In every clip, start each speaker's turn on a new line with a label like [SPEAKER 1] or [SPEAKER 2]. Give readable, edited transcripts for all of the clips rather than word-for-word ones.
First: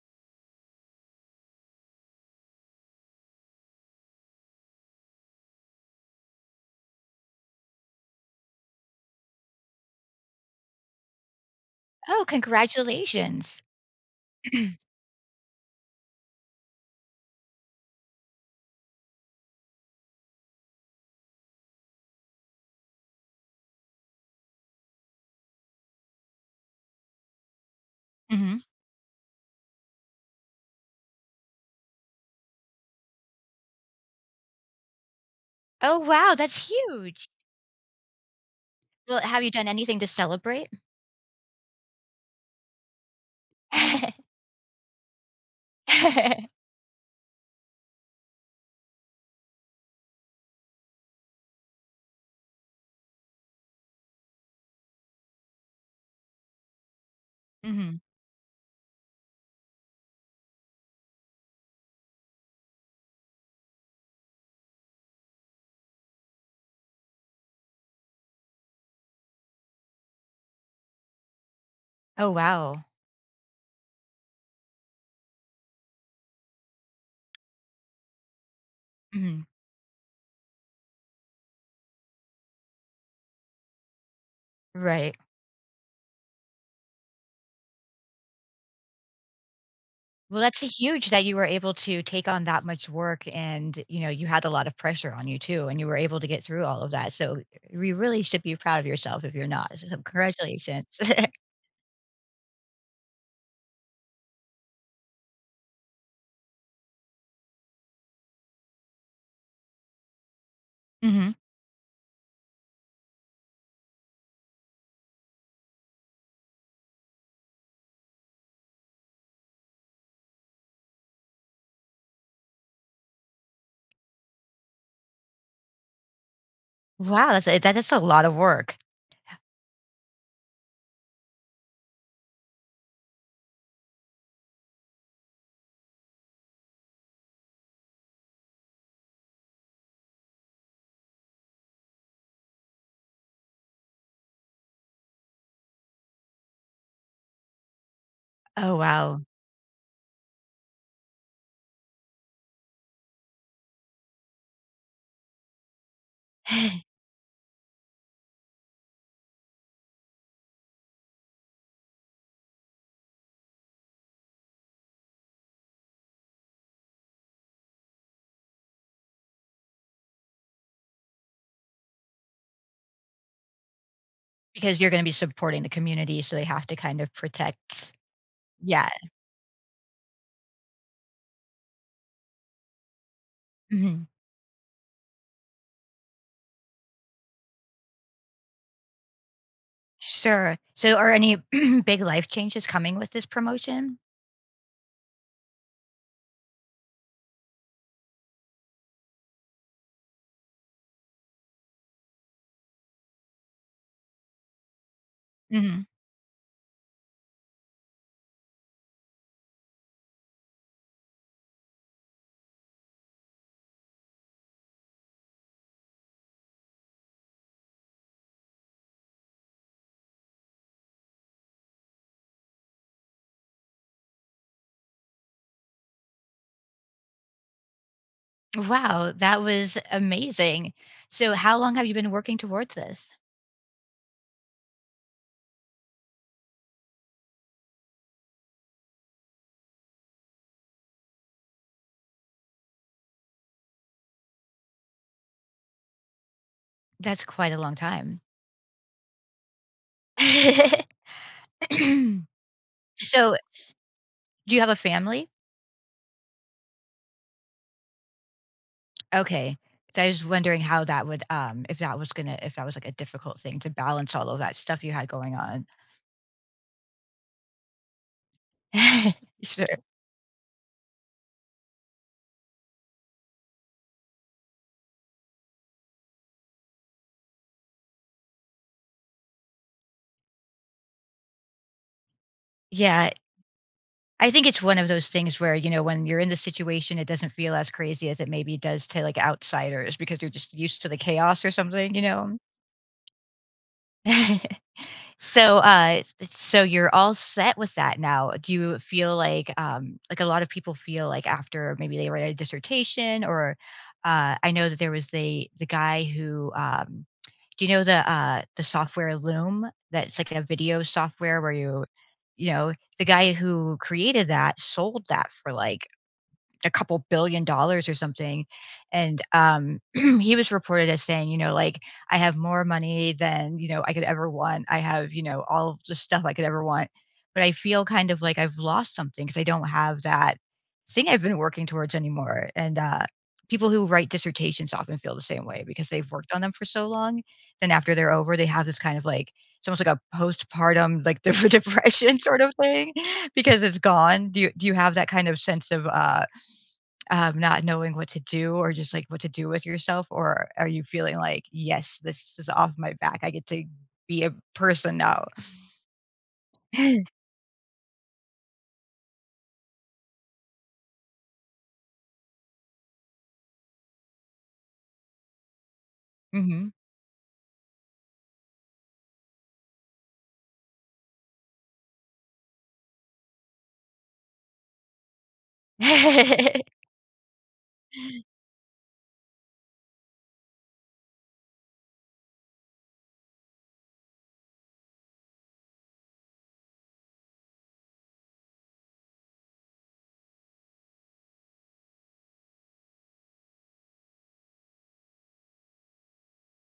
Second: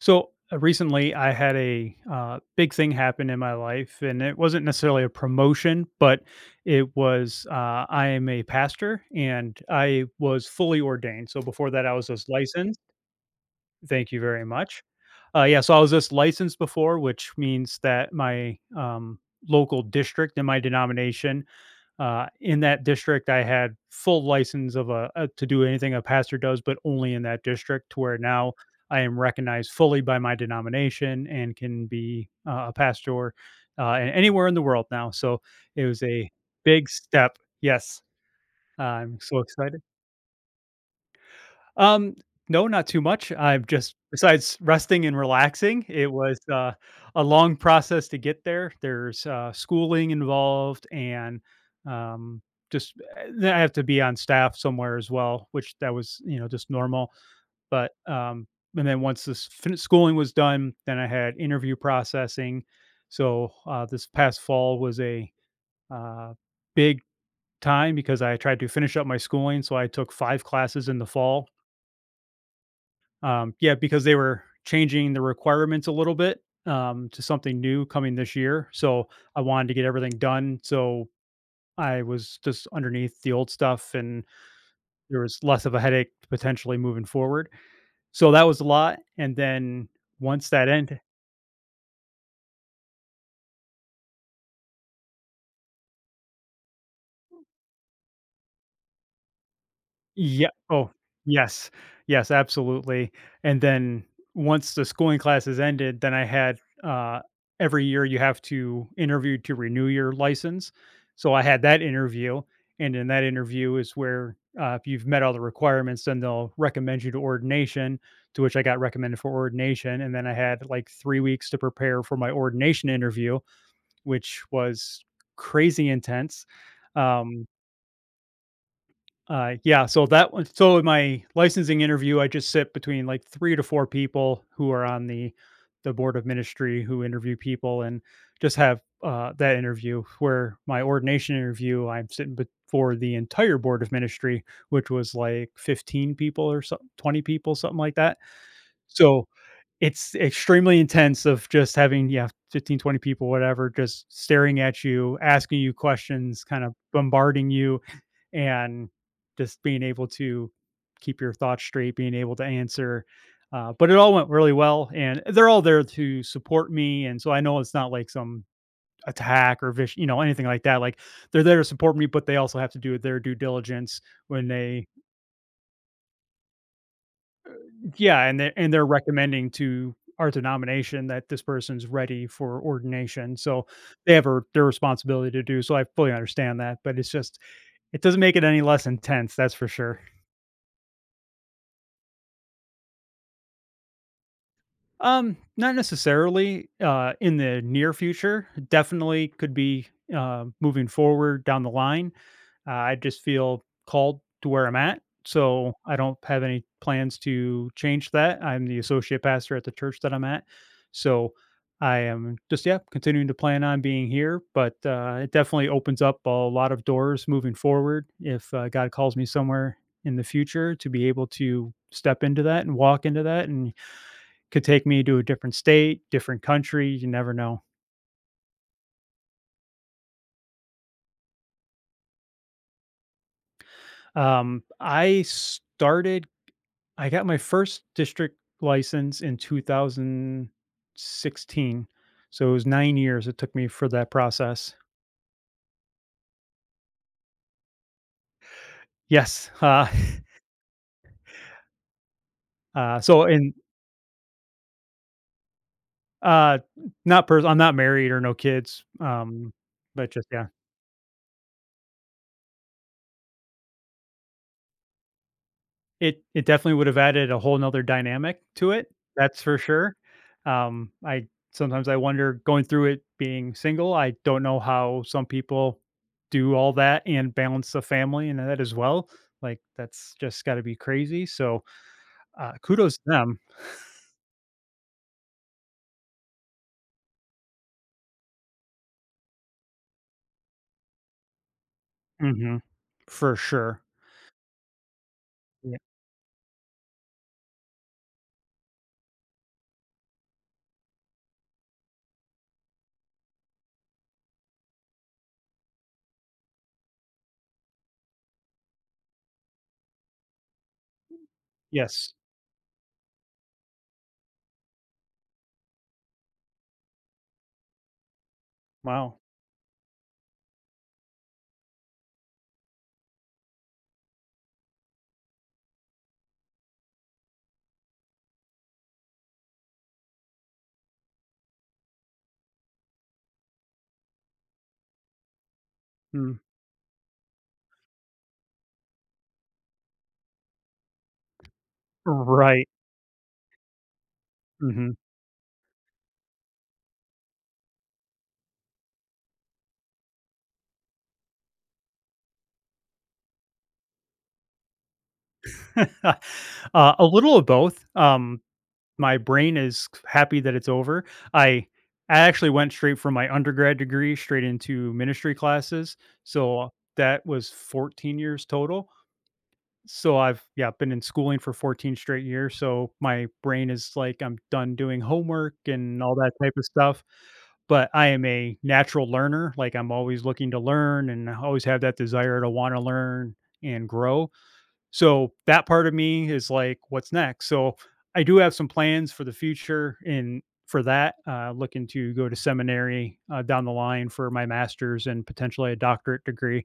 [SPEAKER 1] Recently, I had a big thing happen in my life, and it wasn't necessarily a promotion, but it was I am a pastor and I was fully ordained. So before that, I was
[SPEAKER 2] Oh,
[SPEAKER 1] just licensed.
[SPEAKER 2] congratulations.
[SPEAKER 1] Thank you very much. Yeah, so I was just licensed before, which means that my local district in my denomination, in that district, I had full license of a to do anything a pastor does, but only in that district. To where now
[SPEAKER 2] Mhm.
[SPEAKER 1] I am recognized fully by my denomination and can be a pastor and anywhere in the world now. So it
[SPEAKER 2] Oh,
[SPEAKER 1] was a
[SPEAKER 2] wow, that's
[SPEAKER 1] big
[SPEAKER 2] huge.
[SPEAKER 1] step. Yes, I'm
[SPEAKER 2] Well,
[SPEAKER 1] so
[SPEAKER 2] have you done
[SPEAKER 1] excited.
[SPEAKER 2] anything to celebrate?
[SPEAKER 1] Um, no, not too much. I've just besides resting and relaxing, it was, a long process to get there. There's, schooling involved and, um, just then I have to be on staff somewhere as well, which that was, just normal, but,
[SPEAKER 2] Mhm.
[SPEAKER 1] and then once this fin schooling was done, then I had interview processing. So, this past fall was uh, big time because I tried to finish up my schooling, so I took 5 classes in the fall.
[SPEAKER 2] Oh, wow.
[SPEAKER 1] Yeah, because they were changing the requirements a little bit to something new coming this year. So I
[SPEAKER 2] Mhm.
[SPEAKER 1] wanted to get everything done. So I was just underneath the old stuff and
[SPEAKER 2] Right.
[SPEAKER 1] there was less of a headache potentially moving forward. So that was a lot. And then
[SPEAKER 2] Well,
[SPEAKER 1] once
[SPEAKER 2] that's
[SPEAKER 1] that ended,
[SPEAKER 2] huge that you were able to take on that much work and you had a lot of pressure on you too, and you were able to get through all of that. So you really should be proud of yourself if you're not. So
[SPEAKER 1] yeah.
[SPEAKER 2] congratulations.
[SPEAKER 1] Oh, yes. Yes, absolutely. And then once the schooling classes ended, then I had uh, every year you have to interview to renew your license.
[SPEAKER 2] Mhm.
[SPEAKER 1] So I had that interview. And in that interview is where if you've met all the requirements, then they'll recommend you to ordination, to which I got recommended for ordination. And then I had like 3 weeks to prepare for my ordination interview, which was crazy intense.
[SPEAKER 2] Wow,
[SPEAKER 1] Um,
[SPEAKER 2] that is a lot of work.
[SPEAKER 1] yeah, so that one so in my licensing interview, I just sit between like 3 to 4 people who are on the board of ministry who interview people and just have, that interview where my ordination interview, I'm sitting before the entire board of ministry, which was like 15 people or so 20 people, something like that.
[SPEAKER 2] Oh, wow.
[SPEAKER 1] So it's extremely intense of just having, yeah, 15, 20 people, whatever, just staring at you, asking you questions, kind of bombarding you and just being able to keep your thoughts straight, being able to answer. But it all went really well, and they're all there to support me, and so I know it's not like some attack or vish, you know, anything like that. Like they're there to support me, but they also have to do their due diligence when
[SPEAKER 2] Because
[SPEAKER 1] they,
[SPEAKER 2] you're gonna be supporting the community, so they have to kind of protect.
[SPEAKER 1] yeah, and they and they're
[SPEAKER 2] Yeah.
[SPEAKER 1] recommending to our denomination that this person's ready for ordination, so
[SPEAKER 2] Mhm.
[SPEAKER 1] they have a, their responsibility to do. So I fully understand that, but it's just it doesn't make it any less intense, that's for sure.
[SPEAKER 2] Sure. So are any big life changes coming with this promotion?
[SPEAKER 1] Not necessarily, in the near future. Definitely could be, moving forward down the line. I just feel called to where I'm at, so
[SPEAKER 2] Mhm.
[SPEAKER 1] I don't have any plans to change that. I'm the associate pastor at the church that I'm at, so I am just, yeah, continuing to plan on being here, but, it definitely opens up a lot of doors moving forward if, God calls me somewhere in the future to be able to step into that and walk into that and could take me to a different state, different country, you never know.
[SPEAKER 2] Wow, that was amazing. So how long have you been working towards this?
[SPEAKER 1] I started I got my first district license in 2016, so it was 9 years it took me for that process.
[SPEAKER 2] That's quite a long time.
[SPEAKER 1] Yes, uh, so
[SPEAKER 2] So
[SPEAKER 1] and,
[SPEAKER 2] do you have a family?
[SPEAKER 1] uh, not pers I'm not married or no kids,
[SPEAKER 2] Okay. 'Cause I
[SPEAKER 1] but
[SPEAKER 2] was
[SPEAKER 1] just yeah.
[SPEAKER 2] wondering how that would, if that was, like, a difficult thing to balance all of that stuff you had going on.
[SPEAKER 1] It definitely would have added a whole 'nother dynamic to it, that's for
[SPEAKER 2] Sure.
[SPEAKER 1] sure. I sometimes I wonder going through it being single, I don't know how some people do all that and balance the family and that as well, like, that's just gotta be crazy, so, kudos to
[SPEAKER 2] Yeah.
[SPEAKER 1] them.
[SPEAKER 2] I think it's one of those things where, you know, when you're in the situation, it doesn't feel as crazy as it maybe does to, like, outsiders because you're just used to the chaos or something.
[SPEAKER 1] Mhm. For sure.
[SPEAKER 2] so
[SPEAKER 1] Ye
[SPEAKER 2] uh so you're all set with that now. Do you feel like a lot of people feel like after maybe they write a dissertation? Or I know that there was the guy who, do you know the software Loom, that's like a video software where you
[SPEAKER 1] Yes.
[SPEAKER 2] you know, the guy who created that sold that for like a couple billion dollars or something.
[SPEAKER 1] Wow.
[SPEAKER 2] And he was reported as saying, you know, like, I have more money than, you know, I could ever want. I have, you know, all of the stuff I could ever want, but I feel kind of like I've lost something because I don't have that thing I've been working towards anymore. And people who write dissertations often feel the same way because they've worked
[SPEAKER 1] Mm.
[SPEAKER 2] on them for so long. Then after they're over, they have this kind of like, it's almost like a postpartum, like, depression sort of
[SPEAKER 1] Right.
[SPEAKER 2] thing, because it's gone. Do you have
[SPEAKER 1] Mhm.
[SPEAKER 2] that kind of sense of not knowing what to do or just like what to do with yourself? Or are you feeling like, yes, this is off my back. I get to be a person now.
[SPEAKER 1] A little of both, my brain is happy that it's over. I I actually went straight from my undergrad degree straight into ministry classes,
[SPEAKER 2] Hmm.
[SPEAKER 1] so that was 14 years total. So I've yeah, been in schooling for 14 straight years, so my brain is like, I'm done doing homework and all that type of stuff. But I am a natural learner, like, I'm always looking to learn and I always have that desire to wanna learn and grow. So that part of me is like, what's next? So I do have some plans for the future and for that, looking to go to seminary down the line for my master's and potentially a doctorate degree.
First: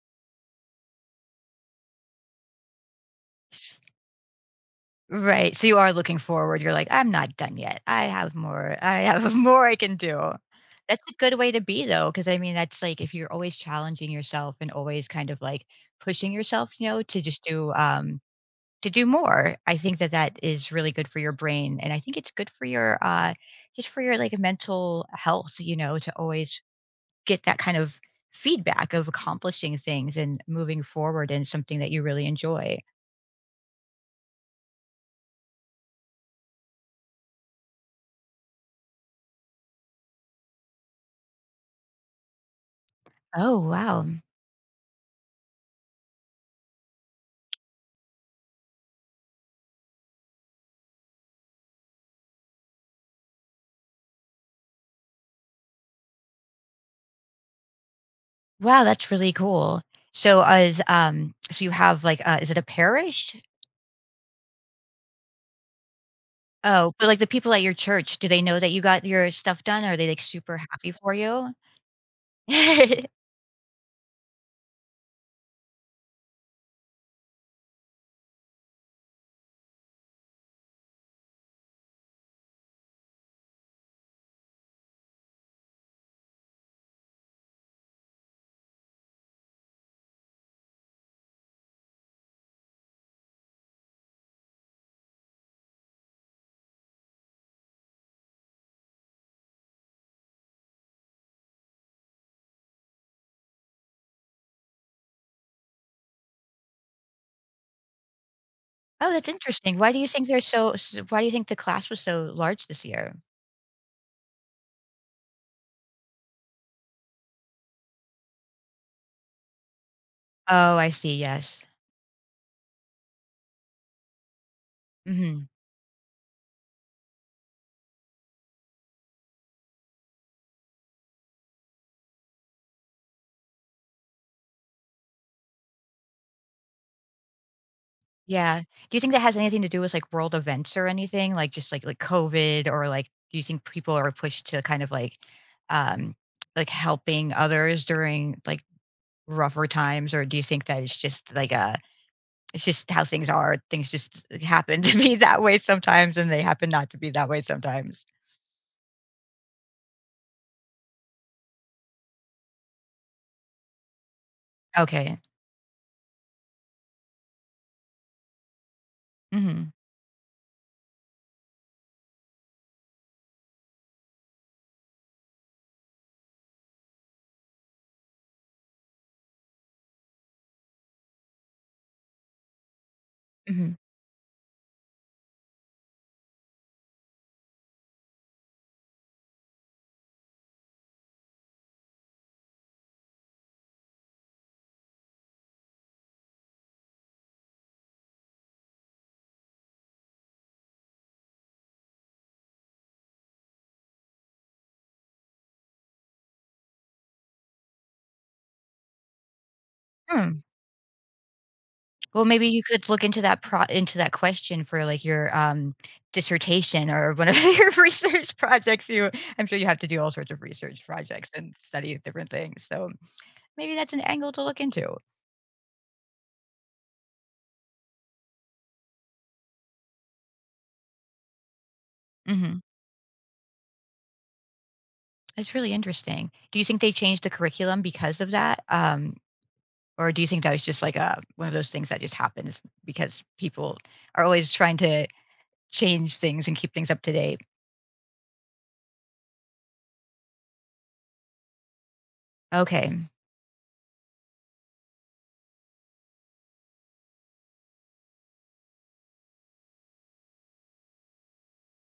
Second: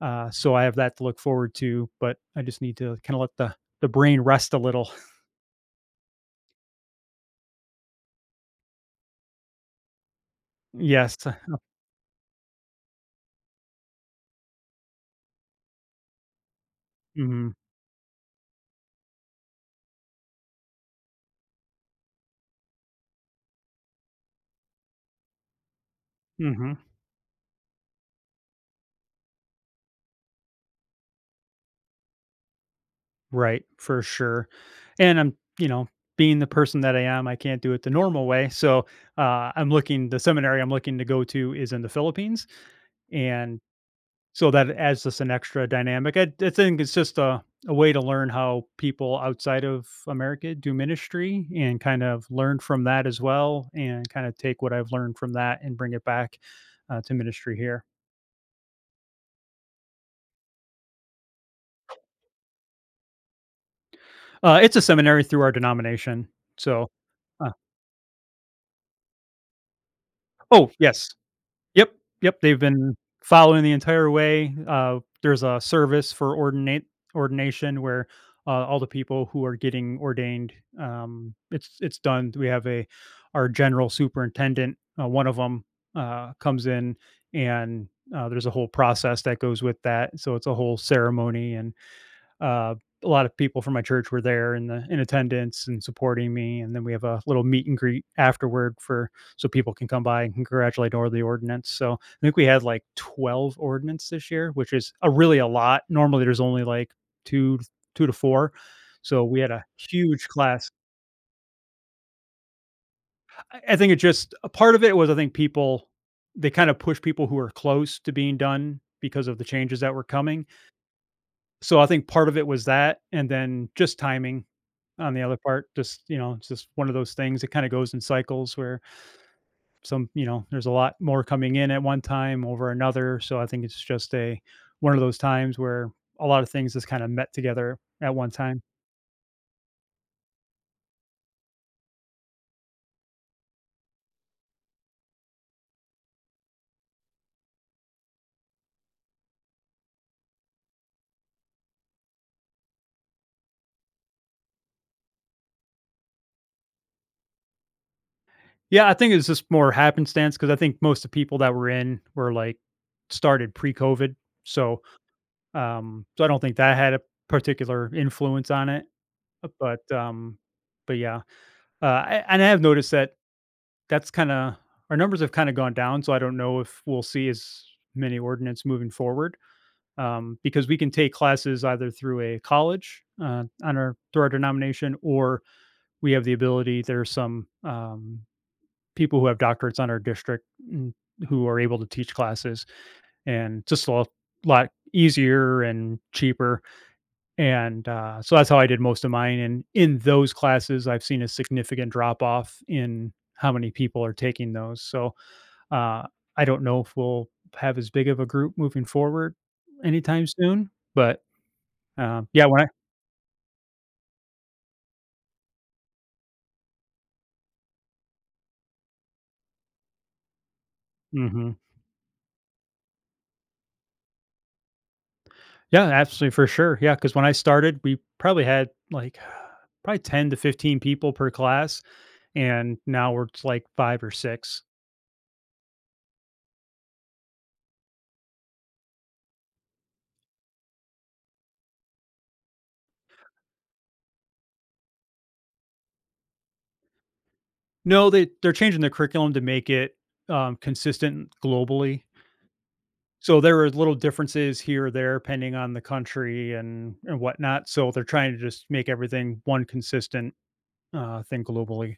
[SPEAKER 1] So I have that to look forward to, but I just need to kind of let the brain rest a little.
[SPEAKER 2] Right. So you are looking forward. You're like, I'm not done yet. I have more. I have more I can do. That's a
[SPEAKER 1] Yes.
[SPEAKER 2] good way to be though, because I mean, that's like if you're always challenging yourself and always kind of like pushing yourself, you know, to just
[SPEAKER 1] Hmm.
[SPEAKER 2] do to do more. I think that that is really good for your brain, and I think it's good for your, just for your, like, mental health, you know, to always
[SPEAKER 1] Hmm.
[SPEAKER 2] get that kind of feedback of accomplishing things and moving forward in something that you really enjoy.
[SPEAKER 1] Right. For sure. And I'm, you know, being the person that I am, I can't do it the normal way. So I'm looking, the seminary I'm looking to go to is in the Philippines
[SPEAKER 2] Oh,
[SPEAKER 1] and
[SPEAKER 2] wow.
[SPEAKER 1] so that it adds just an extra dynamic. I think it's just a way to learn how people outside of America do ministry and kind of learn from that as well, and kind of take what I've learned from that and bring it back to ministry here.
[SPEAKER 2] Wow, that's really cool. So, is, so you have, like, is it a parish?
[SPEAKER 1] It's a seminary through our denomination. So,
[SPEAKER 2] Oh, but, like, the
[SPEAKER 1] uh,
[SPEAKER 2] people at your church, do they know that you got your stuff done? Are they, like, super
[SPEAKER 1] oh,
[SPEAKER 2] happy
[SPEAKER 1] yes.
[SPEAKER 2] for you?
[SPEAKER 1] Yep, yep, they've been following the entire way. There's a service for ordinate ordination where, all the people who are getting ordained, it's done. We have a our general superintendent, one of 'em, comes in and, there's a whole process that goes with that. So it's a whole ceremony and uh, a lot of people from my church were there in the in attendance and supporting me, and then we have a little meet and greet afterward for so people can come by and congratulate over the ordinance. So I think we had like 12 ordinance this year, which is a really a lot. Normally there's only like two 2 to 4.
[SPEAKER 2] Oh,
[SPEAKER 1] So
[SPEAKER 2] that's
[SPEAKER 1] we had a
[SPEAKER 2] interesting. Why do you think
[SPEAKER 1] huge
[SPEAKER 2] they're so
[SPEAKER 1] class.
[SPEAKER 2] s why do you think the class was so large this year?
[SPEAKER 1] I think it just a part of it was I think people they kind of push people who are close to being done because of the changes that were coming.
[SPEAKER 2] Oh, I see, yes.
[SPEAKER 1] So I think part of it was that, and then just timing on the other
[SPEAKER 2] Mhm.
[SPEAKER 1] part, just, you know, it's just one of those things. It kind of goes in cycles where some, you know, there's a lot more coming in at one time over another. So I think it's just a one of those times where a lot of things just kind of met together at one
[SPEAKER 2] Yeah.
[SPEAKER 1] time.
[SPEAKER 2] Do you think that has anything to do with, like, world events or anything? Like, just like COVID or, like, do you think people are pushed to kind of um, like, helping others during, like, rougher times? Or do you think that it's just like a it's just how things are, things just like, happen to be that way sometimes, and they happen not to be that way sometimes?
[SPEAKER 1] Yeah, I think it's just more happenstance because I think most of the people that were in were like started pre-COVID. So
[SPEAKER 2] Okay.
[SPEAKER 1] so I don't think that had a particular influence on it.
[SPEAKER 2] Mhm.
[SPEAKER 1] But um but yeah. I and I have noticed that that's kinda our numbers have kinda gone down, so I don't know if we'll see as many ordinance moving forward, because we can take classes either through a college,
[SPEAKER 2] Mhm.
[SPEAKER 1] on our through our denomination, or we have the ability there's some, people who have doctorates on our district, who are able to teach classes, and just a lot easier and cheaper and, so that's how I did most of mine, and in those classes, I've seen a significant drop off in how many people are taking those, so, uh, I don't know if we'll have as big of a group moving forward anytime
[SPEAKER 2] Hmm.
[SPEAKER 1] soon, but,
[SPEAKER 2] Well,
[SPEAKER 1] yeah,
[SPEAKER 2] maybe you
[SPEAKER 1] when I
[SPEAKER 2] could look into that pro into that question for, like, your, dissertation or one of your research projects, you I'm sure you have to do all sorts of research projects
[SPEAKER 1] mhm.
[SPEAKER 2] and study different things, so maybe that's an angle to look into.
[SPEAKER 1] Yeah, absolutely, for sure, yeah, because when I started, we probably had, like, probably 10 to 15 people per class,
[SPEAKER 2] Mhm.
[SPEAKER 1] and now we're it's like 5 or 6.
[SPEAKER 2] That's really interesting. Do you think they changed the curriculum because of that? Or do you think that was just, like, a one of those things that just happens because people are always trying to change things and keep things up to date?
[SPEAKER 1] No, they're changing the curriculum to make it, consistent globally.
[SPEAKER 2] Okay.
[SPEAKER 1] So there are little differences here or there, depending on the country and whatnot. So they're trying to just make everything one consistent thing globally.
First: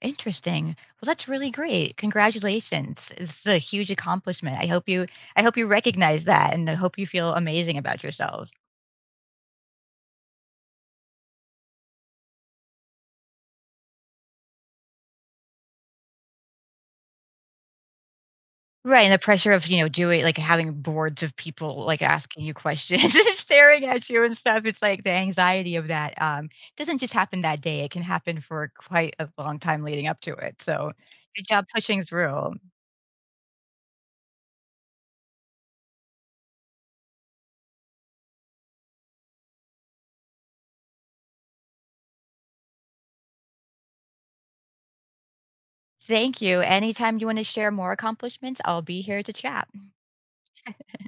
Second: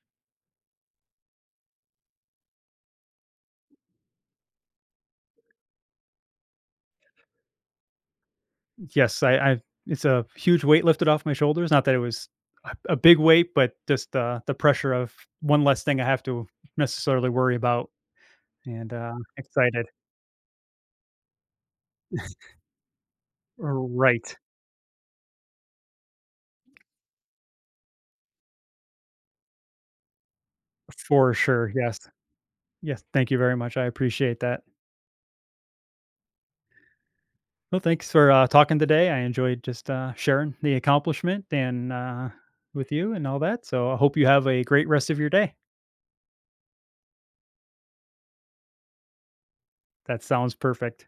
[SPEAKER 2] Interesting. Well, that's really great. Congratulations. It's a huge accomplishment. I hope you recognize that and I hope you feel amazing about yourself.
[SPEAKER 1] Yes, I it's a huge weight lifted off my shoulders. Not that it was a big weight, but just the pressure of one less thing I have to necessarily worry about. And
[SPEAKER 2] Right, and the pressure of, you
[SPEAKER 1] excited,
[SPEAKER 2] know, doing like having boards of people like asking you questions and staring at you
[SPEAKER 1] right?
[SPEAKER 2] and stuff. It's like the anxiety of that doesn't just happen that day. It can happen for quite a long time leading up to it. So,
[SPEAKER 1] For
[SPEAKER 2] good job
[SPEAKER 1] sure. Yes,
[SPEAKER 2] pushing through.
[SPEAKER 1] yes. Thank you very much. I appreciate that. Well, thanks for talking today. I enjoyed just sharing the accomplishment and with you and all that. So I hope you have a great rest of your day.
[SPEAKER 2] Thank you. Anytime you want to share more accomplishments, I'll be here to chat.
[SPEAKER 1] That sounds perfect.